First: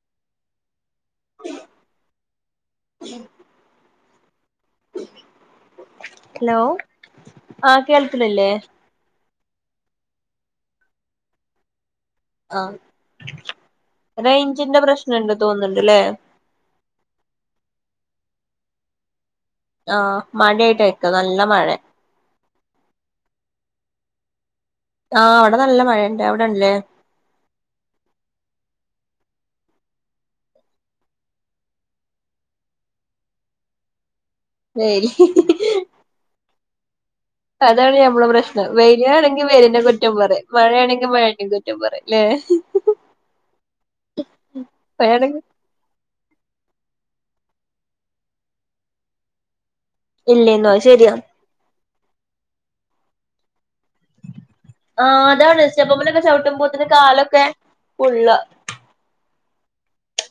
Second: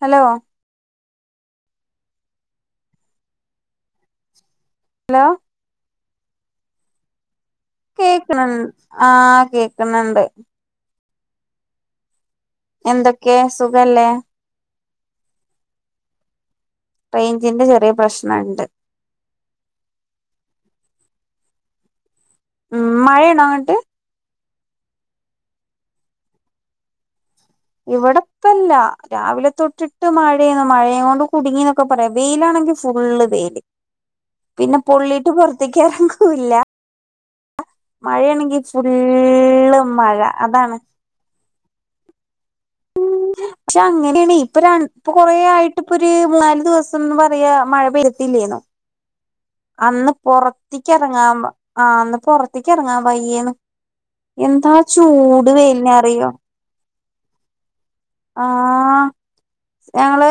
Hello ഉ ഉം [unintelligible] hello hello ആഹ് കേൾക്കണില്ലേ കേക്ക്ണ്‌ ആ കേക്കുന്ന്ണ്ട് ആ എന്തൊക്കെ സുഖല്ലേ റേഞ്ചിന്റെ പ്രശ്നണ്ട് തോന്ന്ണ്ട്ല്ലേ റേഞ്ചിന്റെ ചെറിയ പ്രശ്നണ്ട് ആ മഴയായിട്ടയിരിക്കു നല്ല മഴേ ഉം മഴയെണോ അങ്ങട്ട്? ആ ഇവിടെ നല്ല മഴണ്ട് അവിടെല്ലേ ഇവിടെപ്പല്ല രാവിലെ തൊട്ടിട്ട് മഴന്ന് മഴ കൊണ്ട് കുടുങ്ങിന്നൊക്കെ പറയാം വെയിലാണ ങ്കി ഫുള്ള് വെയ്ല് പിന്നെ വെയില് പൊള്ളിട്ട് പൊറത്തിക്ക്റങ്ങൂല്ലാ അതാണ് നമ്മളെ പ്രശ്നം വെയിലാണെങ്കി ഫുള്ള് വെയിലിനെ കുറ്റം മഴ പറയും അതാണ് മഴയാണെങ്കി മഴേനിം കുറ്റം പറയും ല്ലേ പക്ഷെ അങ്ങനെയാണ് ഇപ്പൊ ര ഇപ്പൊ കൊറേ മഴയാണെങ്കി ആയിട്ട്പ്പൊര് മൂന്നാല് ദിവസംന്ന് പറയാ മഴ പെയ്തിട്ടില്ലേന്നു അന്ന് ഇല്ലേന്നോ അത് പൊറത്ത്ക്ക് ശരിയാ എറങ്ങാ ആ അന്ന് പൊറത്തേക്ക് എറങ്ങാ വയ്യേന്നു എന്താ ആഹ് ചൂട് അതാണ് സ്റ്റെപ്പ്മ്മലൊക്കെ വെലിനറിയോ ചവിട്ടുമ്പോത്തിന് കാലൊക്കെ പൊള്ള ഞങ്ങള്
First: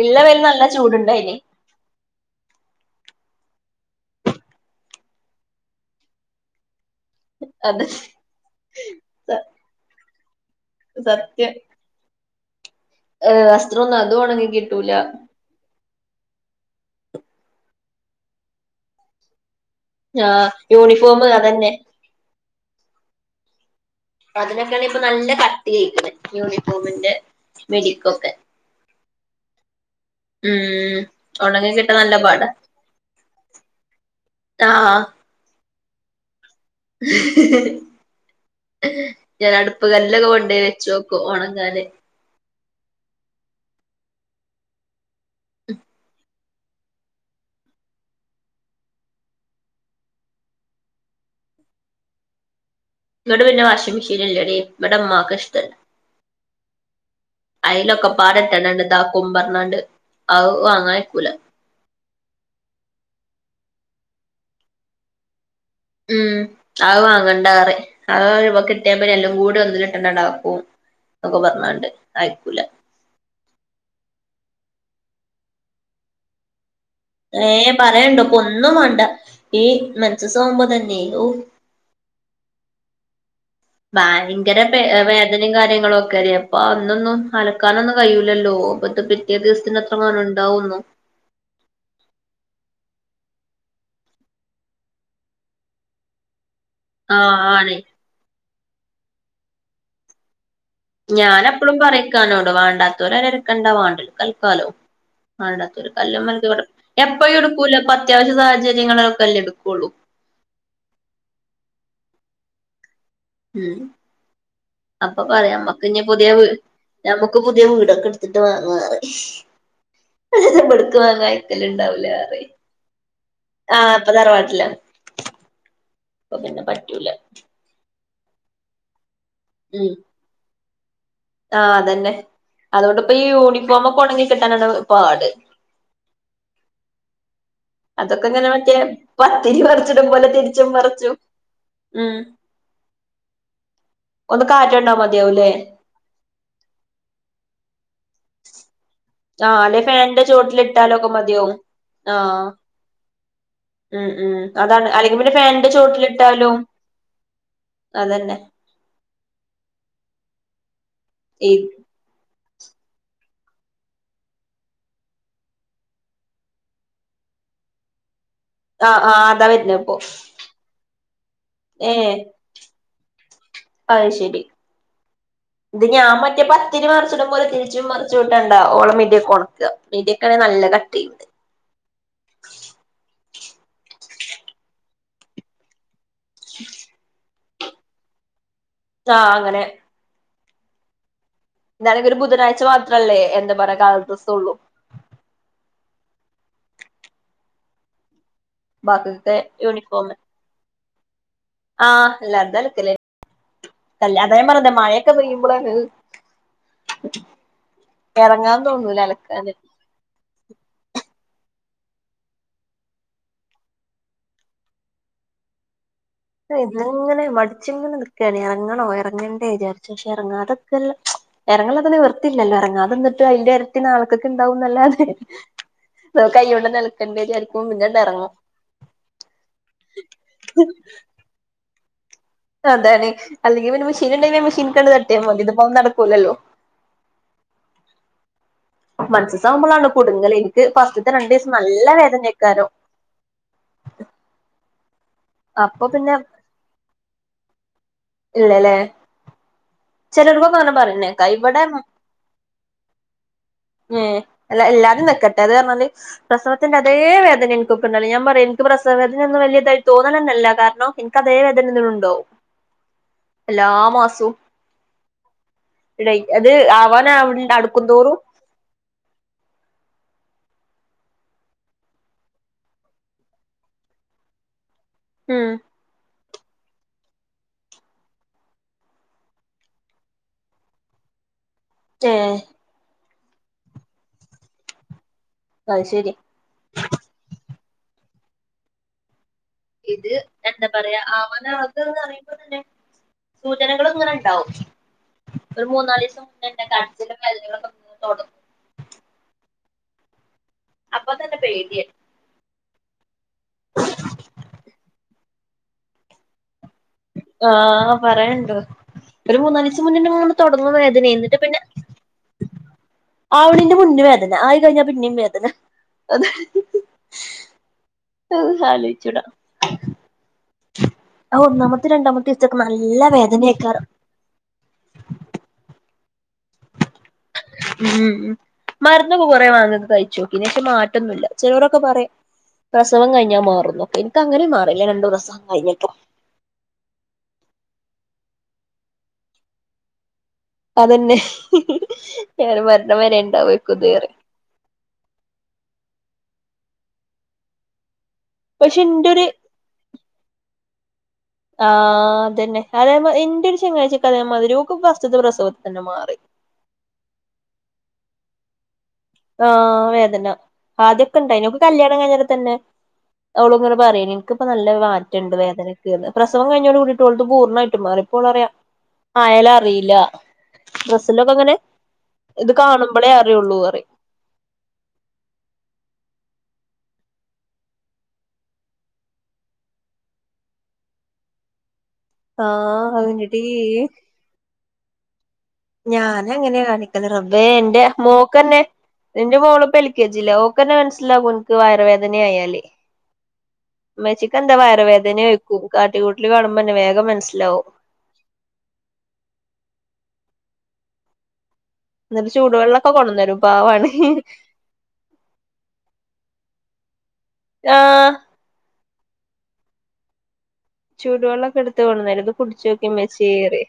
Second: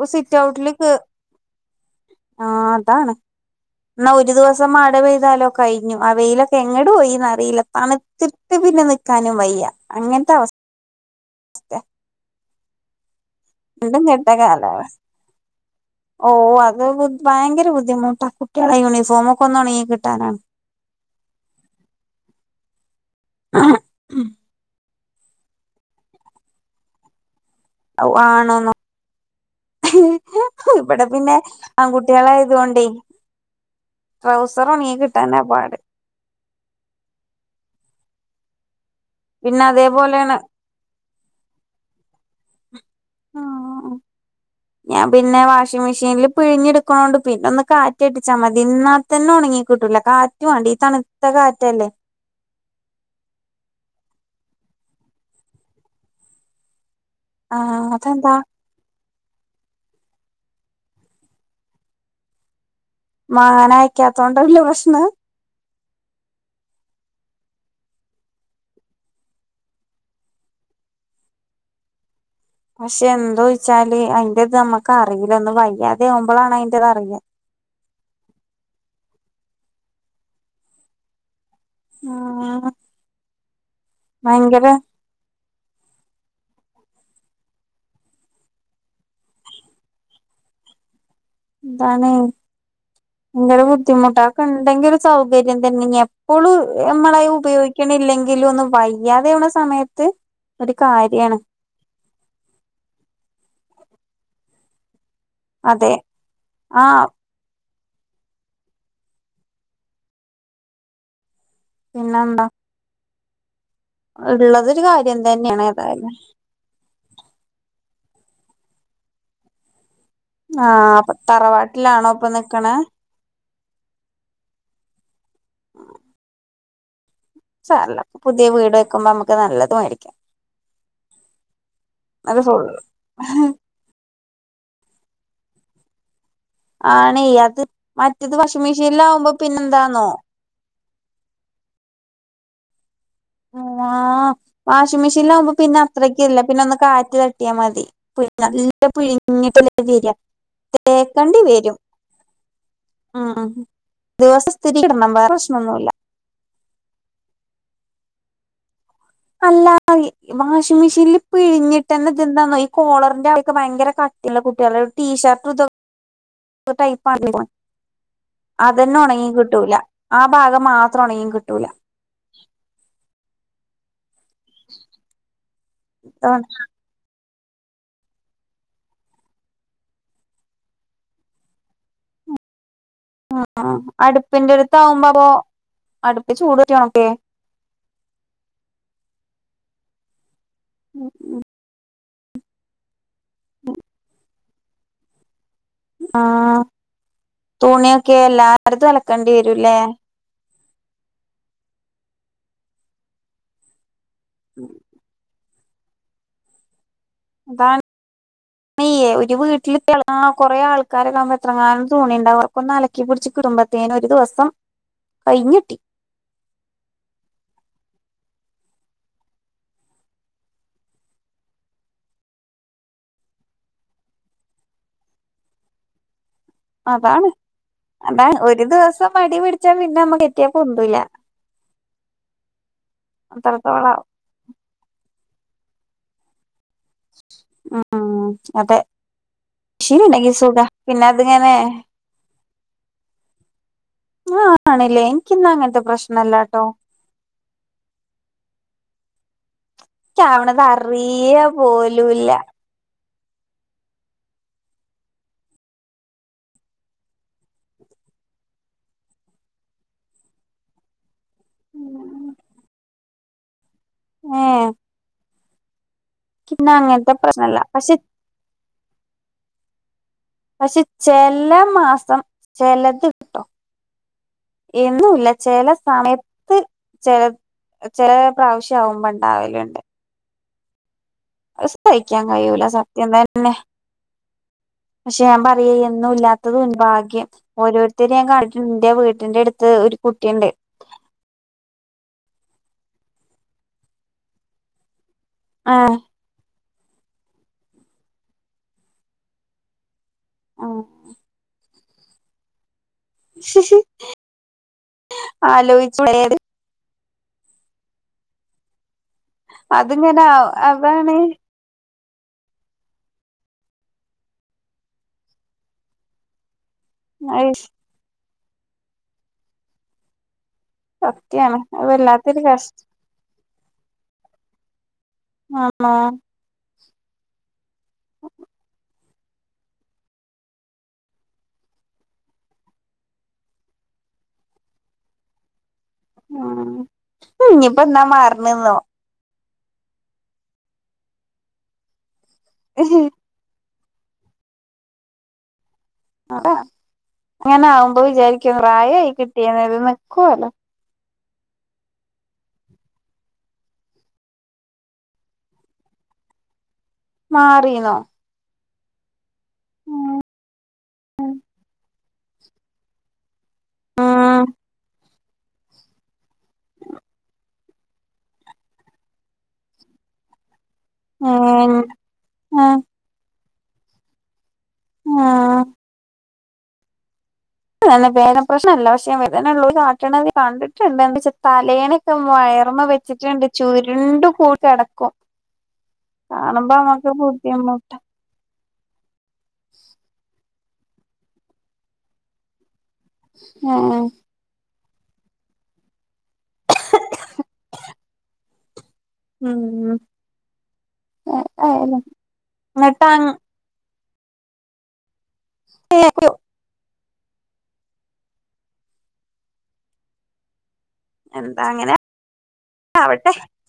ഇള്ള സിറ്റ് വെയില് നല്ല ഔട്ടിൽക്ക് ചൂടുണ്ടായിനി ആ അതാണ് എന്നാ ഒരു ദിവസം മഴ പെയ്താലോ കഴിഞ്ഞു ആ വെയിലൊക്കെ എങ്ങട്ട് പോയി ന്നറീല്ല അത് തണ്‌ത്തിട്ട് പിന്നെ നിക്കാനും വേയ്യാ അങ്ങനത്തെ അവസ് സത്യം ഏ വസ്ത്രോന്നും രണ്ടും അതും കെട്ട ഒണങ്ങി കിട്ടൂല കാലാവസ്ഥ ഓ അത് ബു ഭയങ്കര ബുദ്ധിമുട്ടാ കുട്ട്യാളെ യൂണിഫോമോക്കെ ഒന്നോണങ്ങി ആ യൂണിഫോമ് അതന്നെ ആ അതിനൊക്കെയാണ് ഇപ്പൊ നല്ല കട്ട്യായ്ക്ക്ണ്‌ യൂണിഫോമിന്റെ അവു മിടിക്കൊക്കെ ആണോന്നോ ഉം ഇവിടെ പിന്നെ ഒണങ്ങി കിട്ടാൻ നല്ല പാടാ ആൺകുട്ട്യാളായതൊണ്ടേ ട്രൗസറ് ഒണങ്ങി ആഹ് കിട്ടാനാ പാട് ഞാൻ പിന്നെ അടുപ്പ് കല്ലൊക്കെ അതേപോലെയാണ് കൊണ്ടേ വെച്ചോക്കും ഓണങ്ങാന് ആ ഞാൻ പിന്നെ വാഷിംങ്‌ മെഷീന്ൽ പിഴിഞ്ഞെട്ക്ക്ണോണ്ട് പിന്നെ ഒന്ന് കാറ്റട്ടിച്ചാ മതി ഇന്നാതന്നെ ഒണങ്ങി കിട്ടൂില്ല കാറ്റ് വാണ്ടേ ഈ തണ്‌ത്ത കാറ്റല്ലേ ഇവടെ പിന്നെ വാഷിംഗ് മെഷീന്ല്ലടീ ഇവടെ ഇമ്മക്ക് ഇഷ്ട്ടല്ല ആഹ് അതെന്താ അയലൊക്കെപാടെ ഇട്ടാണ്ട് ദാക്കും പറഞ്ഞാണ്ട് അത് വാങ്ങായ്ക്കൂല മാങ്ങാനയക്കാത്തോണ്ടല്ല പ്രശ്നം ഉം അത് വാങ്ങണ്ടാറിം അത് കിട്ടിയാ പിന്നെ എല്ലാം കൂടി ഒന്ന്ലിട്ടെന്നേണ്ടാക്കും ഒക്കെ പറഞ്ഞാണ്ട് അയക്കൂല പക്ഷെ എന്തോ വെച്ചാല് അയിന്റെ ഇത് നമ്മുക്ക് അറീല്ല ഒന്ന് വയ്യാതെ ആവുമ്പളാണ് അയ് അറിയ പറയാണ്ടോ ഇപ്പൊന്നും വാണ്ട ഈ മൻസസാകുമ്പോതന്നെ ആവു ആ ഭയങ്കര പേ വേദ നിം കാര്യങ്ങളൊക്കെ അല്ലേ അപ്പൊ അന്നൊന്നും അലക്കാനൊന്നും കയ്യൂലല്ലോ അപ്പത്ത പിറ്റേ ദിവസത്തിന് എത്രങ്ങാനുണ്ടാ വുന്നു എന്താണ് ഭയങ്കര ബുദ്ധിമുട്ടാ അതൊക്കെണ്ടെങ്കി സൗകര്യം തന്നെ എപ്പള് നമ്മളായി ആഹ് ആണ് ഉപയോഗിക്കണില്ലെങ്കിലും ഒന്നു വയ്യാതാവ്ണ സമയത്ത് ഒരു കാര്യാണ് ഞാന് എപ്പളും പറിം ഇക്കാനോട് വാണ്ടാത്തവര് അയില് അലക്കണ്ട വാണ്ടിയോല്ക്ക് അലക്കലോ വേണ്ടത്തോൽ അതെ കല്ല്മ്മേ അലക്കിക്കൊട്ടെ ആഹ് എപ്പഴും എടുക്കൂല അത്യാവശ്യ സാഹചര്യങ്ങളൊക്കെല്ലേ എടുക്കുള്ളൂ പിന്നെ എന്താ ഉം കാര്യം അപ്പൊ പറയാം തന്നെയാണ് നമ്മക്ക് ഇ ഏതായാലും പുതിയ വ ഞമ്മുക്ക് പുതിയ വീടൊക്കെ ത്തി് ആഹ് വാങ്ങടുക്ക് അപ്പൊ വാങ്ങക്കല്ല ഇണ്ടാവൂല തറവാട്ടിലാണോ ഇപ്പൊ ആറി നിക്കണേ ആഹ ഇപ്പൊ തറവാട്ടില്ല പിന്നെ പറ്റൂല സല്ല പുതിയ വീട് വെക്കുമ്പോ നമുക്ക് നല്ലതും ഉം മരിക്കാം ആഹ് അതന്ന അതൊണ്ട്ൊപ്പൊ ഈ യൂണിഫോമ ഒക്ക ഉണങ്ങ ാന പോട് ആണേ അത് അതൊക്കെ മറ്റത് ഇങ്ങനെ വാഷിംഗ് മറ്റേ മെഷീനിലാവുമ്പോ പത്തിരി പിന്നെന്താന്നോ മറച്ചിടും പോലെ തിരിച്ചും മറച്ചു ഉം ആ ഒന്ന് കാറ്റൊണ്ടാ വാഷിംഗ മതിയാവൂല്ലേ മെഷീനിലാവകുമ്പോ പിന്നെ അത്രക്ക ഇല്ല പിന്നെ ഒന്ന് കാറ്റ് തട്ടിയാൽ മതി നല്ല ആഹ പിഴിഞ്ഞിട്ടല്ലേ അല്ലെ വര ഫാനന്റെ ചോട്ടിലിട്ടാലൊക്കെ തേക്കണ്ടി മതിയാവും വരും ആഹ ഉം ഉം ഉം ദിവസം സ്ഥിരം അതാണ് ഇടണം അല്ലെങ്കിൽ വേറെ പിന്നെ ഫാന്റെ പ്രശ്നൊന്നുല്ല ചുവട്ടിലി ഇട്ടാലോ അതന്നെ അല്ലാ വാഷിംഗ് മെഷീനിൽ ഇപ്പ ഈ ഇഴിഞ്ഞിട്ട്ന്നെ ഇത്െന്താന്നോയി കോളറിന്റെ ആെ ഭയങ്കര കട്ടില്ല കുട്ടികള ഒരു ടീഷർട്ട് ഇത അതന്നെ ആഹ് ആഹ് ഉണങ്ങി അതാ കിട്ടൂല ആ ഭാഗം മാത്ര ത്രണയും ഏ അയ് ശരി ഇത് ഞാൻ മറ്റേ പത്തിരി മറിച്ചിടും പോലെ തിരിച്ചും മറിചും ചൂടണ്ട ഓളെ മീഡിയൊക്കെ ണക്കാ മീഡിയൊക്കെണെങ്കിൽ നല്ല കട്ടിണ്ട് ചെയ്യുന്നത് ഉ ഉ അടുപ്പിന്റെ ടുത്ത് ആകുമ്പോ അപ്പൊ അടുപ്പിച്ചൂടെട്ടിയാവുലെ ആ അങ്ങനെ ഉം ഉം നലൊരു ബുധനാഴ്ച മാത്രല്ലേ എന്താ പറയാ കാളർ ഡ്രസ്സൊള്ളു ആഹ തുണിയൊക്കെ എല്ലാർ തും അലക്കേണ്ടി ബാക്കിയൊക്കെ വരൂല്ലേ യൂണിഫോമ് ആഹ് എല്ലാർതും അലക്കല് അത് അതല്ലേ പറഞ്ഞത് മഴയൊക്കെ പെയ്യുമ്പോ ള അതാണ് തോന്നൂല ന്യ ഒരു അലക്കാന് വീട്ടിൽ തെള കൊറെേ ആൾക്ക ക്കാരല്ലാകുമ്പോ എത്രങ്ങാനും തണിുണ്ട് അവർക്കൊന്ന് അലക്കി പിടിച്ച് കുടുംബത്തേനന് ഒരു ദിവസം കൈഞ്ഞിട്ടി ഇത് ഇങ്ങനെ മടിച്ചിങ്ങനെ നിൽക്കെണ് ഇറങ്ങണോ ഇറങ്ങണ്ടേ വിചാരിച്ചേഷ ഇറങ്ങ അതൊക്കെല്ല ഇറങ്ങൊലൊക്കെ നിവർത്തി ത്തില്ലല്ലോ ഇറങ്ങാതന്നിട്ട് അതിന്റെ ഇരട്ടി നാളെക്കൊക്ക് ഇണ്ടാവുംല്ലാതെ [unintelligible] അതാണ് പിന്നണ്ട് എറങ്ങും അതാണ് ഒരു ദിവസം മടി പിടിച്ചാ പിന്നെ നമ്മ കെറ്റിയാപ്പൊന്തുൂല്ല അതേടി അല്ലെങ്ക പിന്നെ അത്രത്തോളം മെഷീൻ ഉണ്ടെങ്കിൽ മെഷീൻ കണ്ട തട്ടിയ നടക്കൂലല്ലോ ആഹ മൻസസ് സാകുമ്പോളാണ് കുടുങ്ങല് എനിക്ക് സുഖ പിന്നെ ഫസ്റ്റത്തെ രണ്ടീസം അതിങ്ങനെ നല്ല വേദനായിക്കാരം ആഹ ആണ്ലെ ക്കിന്ന അങ്ങൻത്തെ അപ്പൊ പിന്നെ പ്രശ്നല്ലട്ടോ ഇല്ലല്ലേ ഇക്ക്യാ ചെലോർക്കൊക്കെ വണത് അങ്ങനെ പറയണേക്കാ അറിയ ഇവിടെ പോലൂല്ല ഉം അല്ല എല്ലാരും നക്കട്ടെ അത് എല്ലാരും നിക്കട്ടെ അത് അതിനര്ന്നാല് പ്രസവത്തിന്റെ അതേ വേദന എനിക്കൊപ്പം ഉണ്ടാവല് ഞാൻ പറയാ എനി പ്രസവവേദന ഒന്നും വല്ല്യ ഇതായിട്ട് തോന്നലന്നല്ല കാരണം എനക്ക്തേ വേദന നിന്ന ഉണ്ടാവും അല്ല മാസു ഏഹ് ഇട അത് എനിക്കിന്ന് അങ്ങനത്തെ പ്രശ്നല്ല പക്ഷെ ആവാനടുക്കുംന്തോറും പക്ഷെ ചെല മാസം ചെലത് ട്ടോ ഉം എനചേല സമയ ചെ ചെല പ്രാവശ്യാവുമ്പോ ണ്ടാവലുണ്ട് അത് ഏ സഹിക്കാൻ കയൂല സത്യം തന്നെ പക്ഷെ ഞാൻ പറയെ അത് എന്നും ശരി ഇല്ലാത്തത് ഭാഗ്യം ഓരോരുത്തരത് ഞാൻണന്റെ വീട്ടിന്റെ അടു ഇത് എന്താ പറയാ അവന അത്ന്ന്റ സൂചനകള്ങ്ങനെ ണ്ടാവും ഒരു ആഹ് മൂനാലിയിസം പി കടച്ചിലും വലുകളൊക്കെന്ന് തുടങ്ങും അപ്പൊ തന്നെ പേട്യ ആലോയിച്ചുവരേണ് ആഹ് പറയണ്ട് ഒരു മൂന്നാലിസം അതിങ്ങനെ മുന്നെന്നെങ്ങനെ തുടങ്ങുംവേദനെ അതാണ് ന്നിട്ട് പിന്നെ ആവണീന്റെ മുന്ന വേദന ആയി കഴിഞ്ഞ പിന്നേം വേദന അയി അ സാലിച്ചുടാ ആ സത്യാണ് അത് ഒന്നാമത്തെ രണ്ടാമത്തെ വല്ലാത്തൊരു സാക്കെ നല്ല വേദന ആക്കാരം ആ ഉം മര് ന്നൊക്കെ കുറേ വാങ്ങത് കഴിച്ചോക്കി നിട്ട് മാറ്റൊന്നുല്ല ചിലരൊക്കെപറയും പ്രസവം കഴിഞ്ഞാൽ മാറുന്നൊക്കെ എനിക്കങ്ങനെും മാറിയില്ല രണ്ട് പ്രസവം കഴിഞ്ഞിട്ട് ഉ ഇനിയിപ്പോ എന്താ മാറണന്നോ അതെന്നെ ഞാൻ മരണവരെ ഉണ്ടാവ,,,,, അങ്ങനെ ആകുമ്പോ വിചാരിക്കും പക്ഷെ പ്രായായി ഇന്റൊരു കിട്ടിയെങ്കിൽ ഇത് നിക്കൂല ആഹ് അതന്നെ അതേ ഇന്റെ ഒരു ചെങ്ങായിച്ചിക്ക്അതേമാതിരി ഓൾ ക് ഫസ്ററിത്തെപ്രസവത്തി തന്നെ മാറി. മാറിന്നോ. ആഹ വേദന ആദ്യൊക്കെ ഇണ്ടായിന്നു ഓർക് കല്യാണം കഴിഞ്ഞട തന്നെ. അവളുംങ്ങെ ഉം പറയുംനിനക്ക്പ്പ നല്ല മാറ്റമണ്ട് വേദനക് പ്രസംവം കഴിഞ്ഞോട് കൂടിട്ട് ഓളത് പൂർണ്ണമായിട്ട് മാറി. പ്പോൾറിയാം ആയാലും അറിയില്ല. ബസ്സിലൊക്കെ അങ്ങനെ ഉം ഇത് ഉം കാണുമ്പോളേ അറിയുള്ളൂ പറി. ആഹ വേധന പ്രശ്നഅല്ല പക്ഷെ വേദന ഉള്ളൂ കാട്ടണത് കണ്ടിട്ടുണ്ട് എന്താ വെച്ചാ തലേണ. ഇ വയർമ ആഹ് അതിന്റെടീ വെച്ചിട്ടുണ്ട് ചുരുണ്ട് കൂടി അടക്കും. ഞാന് അങ്ങനെ കാണിക്കല് റബേ എന്റെ ബുദ്ധിമുട്ടാ മോക്ക്ന്നെ എന്റെ മോള് എൽ കെ ജി ലാ. ക്കനെ മനസ്സിലാവകനിക്ക് വയറുവേദന ആയാലേ ഏഹ് ഇമ്മച്ചിക്കന്ത വയർവേദന. വെക്കും കാട്ടികൂട്ടിൽ കാണുമ്പോ തന്നെ വേഗം മനസ്സിലാവും. ഉം ഏതായാലും എന്നിട്ട് ചൂടുവെള്ളമൊക്കെ എന്നിട്ട് കൊടുന്നുതരുംപാവാണ്. പ്പ ആഹ ചൂടുവെള്ളക്കെ എന്താ എടുത്ത് അങ്ങനെ കൊടുന്നുതരും ഇത് കുടിച്ചോക്കി മ്മച്ചേ.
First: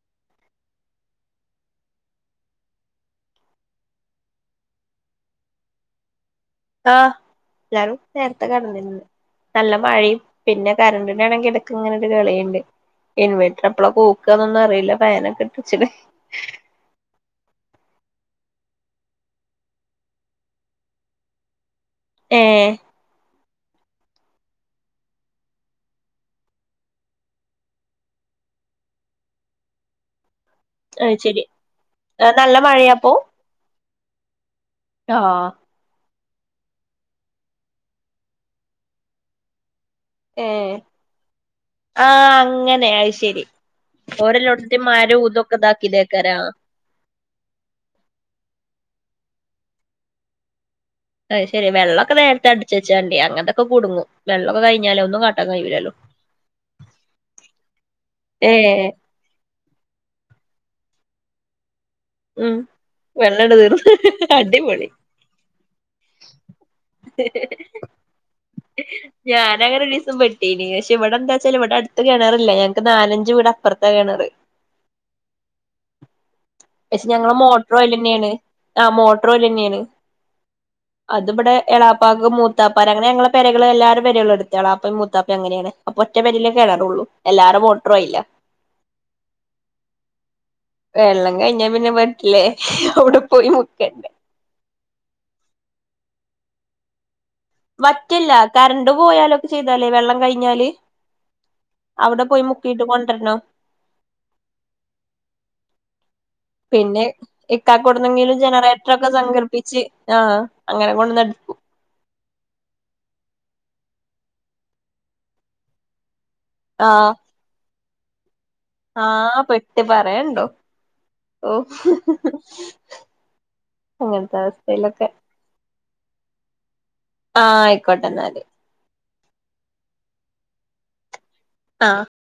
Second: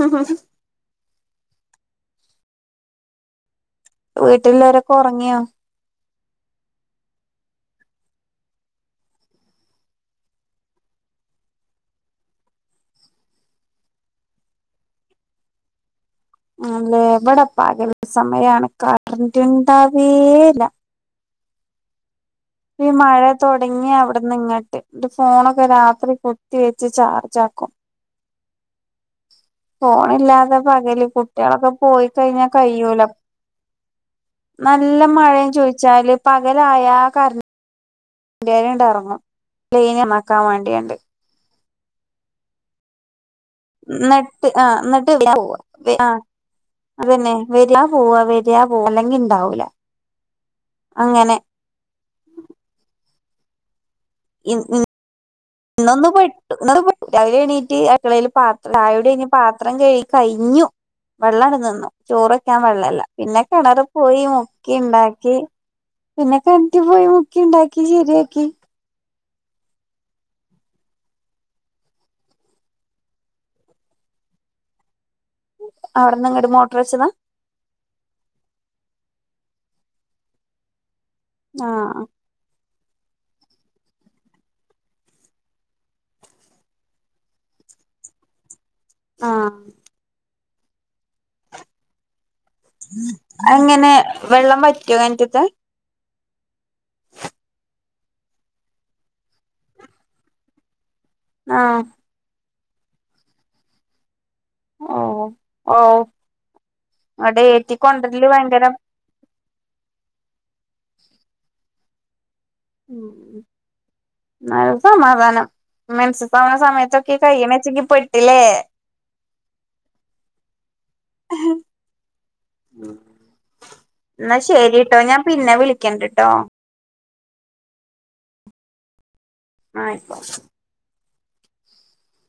ഹ ഹ വീട്ടുള്ളരൊക്കെ ഉറങ്ങിയോ. ആഹ് എല്ലാരും നേരത്തെ കടന്നിരന്ന്. നല്ല മഴയും പിന്നെ കറണ്ടിനാണെങ്കിൽ ഇടക് ഇങ്ങനെ ഒരു കളിയുണ്ട്. ഇൻവേർട്ടർ എപ്പള കൂക്കുകന്നൊന്നും അറിയില്ല ഫാനൊക്കെ ഇട് ചിക്ണ്. അല്ലേ എവിടെ പകൽ സമയാണ് കറന്റ് ഉണ്ടാവേല്ല. ഏഹ് ഇ. മഴ തുടങ്ങിയ അവിടന്ന് ഇങ്ങോട്ട് ഫോണൊക്കെ രാത്രി കുത്തി വെച്ച് ചാർജ് ആക്കും. ഫോണില്ലാതെ. പകല് അത് ശരി കുട്ടികളൊക്കെ പോയി കഴിഞ്ഞാൽ നല്ല കഴൂല.. മഴയാപ്പോ നല്ല ആഹ് മഴന്ന് ചോദിച്ചാല് പകലായ കാര്. എന്റൊര് ഇണ്ട ഇറങ്ങു ലൈനി നക്കാൻ വേണ്ടിയണ്ട്. ആഹ അങ്ങനെഅത് ശരി നട്ട് ആ ഓരെല്ലോട്ത്ത്ത്തെ നട്ട് മരും ഇതൊക്കെ ആ ഇതാക്കിതേക്കാരാ അതന്നെ വരിയാ പോവാ വരിയാ പോവ അല്ലെങ്കി ഇണ്ടാവൂല അ അങ്ങനെ ശരി വെള്ളമൊക്കെ നേരത്തെ അടിച്വെച്ചാണ്ടി അങ്ങനത്തെൊക്കെ കുടുങ്ങും വെള്ളമൊക്കെ കിഞ്ഞാല്ഒന്നും ക ഇന്നൊന്ന് പെട്ടു ഇന്നൊന്ന് പെട്ടു രാവിലെ എണീട്ട് അടുക്കളയിൽപാത്ര ഏഹ് ചായ കുടി കഴിഞ് പാത്രം കഴുകി കഴിഞ്ഞു വെള്ളഅട്ട്നിന്നു ചോറ് ഉം വക്കാൻ വെള്ളല്ല പിന്നെ വെള്ളണ്ട് കിണർ തീർന്ന് പോയി മുക്കി അടിപൊളി ഉണ്ടാക്കി പിന്നെ കിണറ്റിൽ പോയി മുക്കി ഉണ്ടാക്കി ശരിയാക്കി ഞാനൻങ്ങനെ ഒരു ദിവസം പെട്ടീനി പക്ഷെ ഇവിടെ എന്താ വെച്ചാൽ ഇവിടെ അടുത്ത് കിണറ്ല്ല ഞങ്ങക്ക് നാലഞ്ച് വീട് അപ്പുറത്ത കിണറ് അവിടന്ന് ങ്ങ്ട്ട് മൊ പക്ഷെ ഞങ്ങള് മോട്ടോർ ഓൽ തന്നെയാണ് ആ മോട്ടോർ ഓയിൽ തന്നെയാണ് അത് പടെ എളാപ്പാക് മൂത്താ പരങ്ങൾ ഞങ്ങൾ പരകൾഎല്ലാര പെരകളും എടുതാണള എളാപ്പയും മൂത്താപ്പയുംഅങ്ങനെയാണ് അപ്പൊ ഒറ്റ പരേ കേറുള്ളൂഎല്ലാരെ ട്ടർ ആയില ആഹ വെള്ളം കഴിഞ്ഞ പിന്നെ ല്ലെ അവിടെ പോയി അങ്ങനെ മുക്കണ്ടേ വെള്ളം വറ്റോ കിണറ്റ്ത്തെ വറ്റില്ല കറണ്ട് പോയാലൊക്കെ ചെയ്താലേ വെള്ളം കഴിഞ്ഞാല് ആഹ് അവിടെ പോയി മു കിട്കൊണ്ടരണം ഓ ഓ പിന്നെ ഇക്കാക്കടുന്നെങ്കിലും ഭയങ്കര ജനറേറ്റർൊക്കെ സംഘടിപ്പിച്ച് ആഹ അങ്ങനെ കൊണ്ട്ന്നടക്കും [unintelligible] സമാധാനം മൻസ് [unintelligible] സമയത്തൊക്കെ കയ്യണച്ചെങ്കി പെട്ടിലേ ആ പെട്ട് പറയണ്ടോ ഓ ഹ് ഹ് ന്നാ ശരിട്ടോ ഞാൻ പിന്നെ വിളിക്കണ്ട്ട്ടോ ആയിക്കോട്ടെന്നാല് ആ ആയ്കോട്ടെ ആ